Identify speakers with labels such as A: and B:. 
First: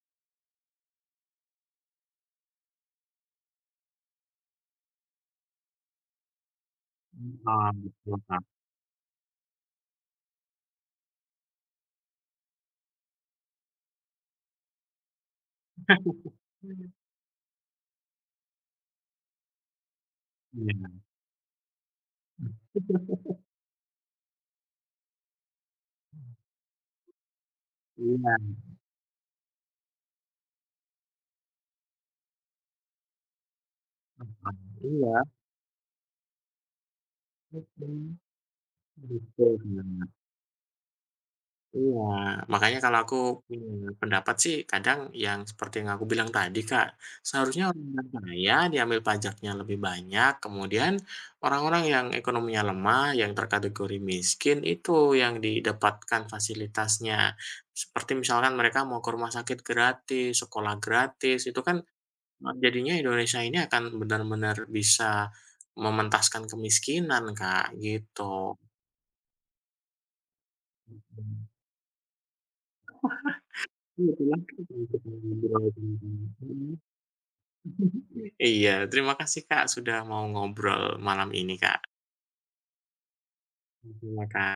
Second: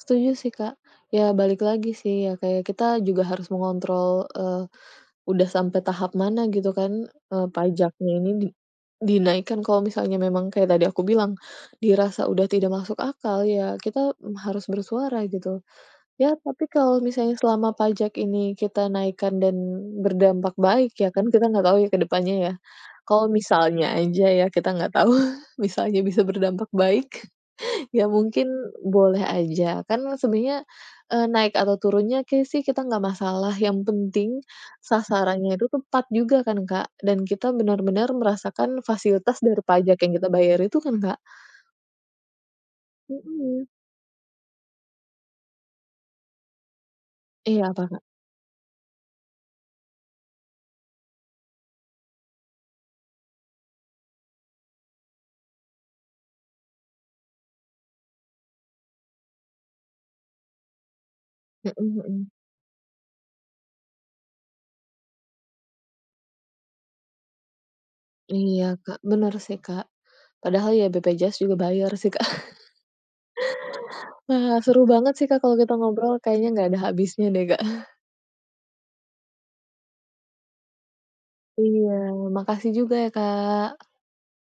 A: Setuju sih, Kak. Ya balik lagi sih, ya kayak kita juga harus mengontrol, eee, udah sampai tahap mana gitu kan,
B: Hmm,
A: eee,
B: paham gitu
A: pajaknya ini
B: kan.
A: di dinaikkan kalau misalnya memang kayak tadi aku bilang, dirasa udah tidak masuk akal, ya kita harus bersuara, gitu. Ya tapi kalau misalnya selama pajak ini kita naikkan dan berdampak baik
B: Iya.
A: ya kan, kita nggak tahu ya ke depannya ya,
B: Hmm.
A: kalau misalnya aja ya kita nggak tahu, bisa aja bisa berdampak baik, ya
B: Emang.
A: mungkin boleh aja. Kan sebenarnya, eee, naik atau turunnya kayaknya sih kita nggak masalah, yang penting
B: [unintelligible] Iya.
A: sasarannya itu tepat juga kan Kak, dan kita benar-benar
B: Mhm.
A: merasakan fasilitas
B: Betul
A: dari pajak
B: banget.
A: yang kita bayar itu kan, Kak?
B: Iya, makanya kalau aku
A: Mhm.
B: punya pendapat sih kadang yang seperti yang aku bilang tadi, Kak.
A: Iya,
B: Seharusnya
A: apa
B: orang
A: Kak?
B: yang kaya diambil pajaknya lebih banyak, kemudian orang-orang yang ekonominya lemah, yang terkategori miskin, itu yang didapatkan fasilitasnya. Seperti misalnya mereka mau ke rumah sakit gratis, sekolah gratis, itu
A: Mhm
B: kan
A: mhm.
B: m jadinya Indonesia ini akan benar-benar bisa mementaskan kemiskinan Kak, gitu.
A: Iya Kak, bener sih, Kak. Padahal ya BPJS
B: Mhm.
A: juga bayar sih, Kak.
B: Iya tuh kan. [unintelligible]
A: Wah seru banget sih Kak kalau kita ngobrol, kayaknya nggak ada habisnya deh, Kak.
B: Iya, terima kasih Kak sudah mau ngobrol malam ini, Kak.
A: Iya, makasih juga ya, Kak.
B: Thank you ya, Kak.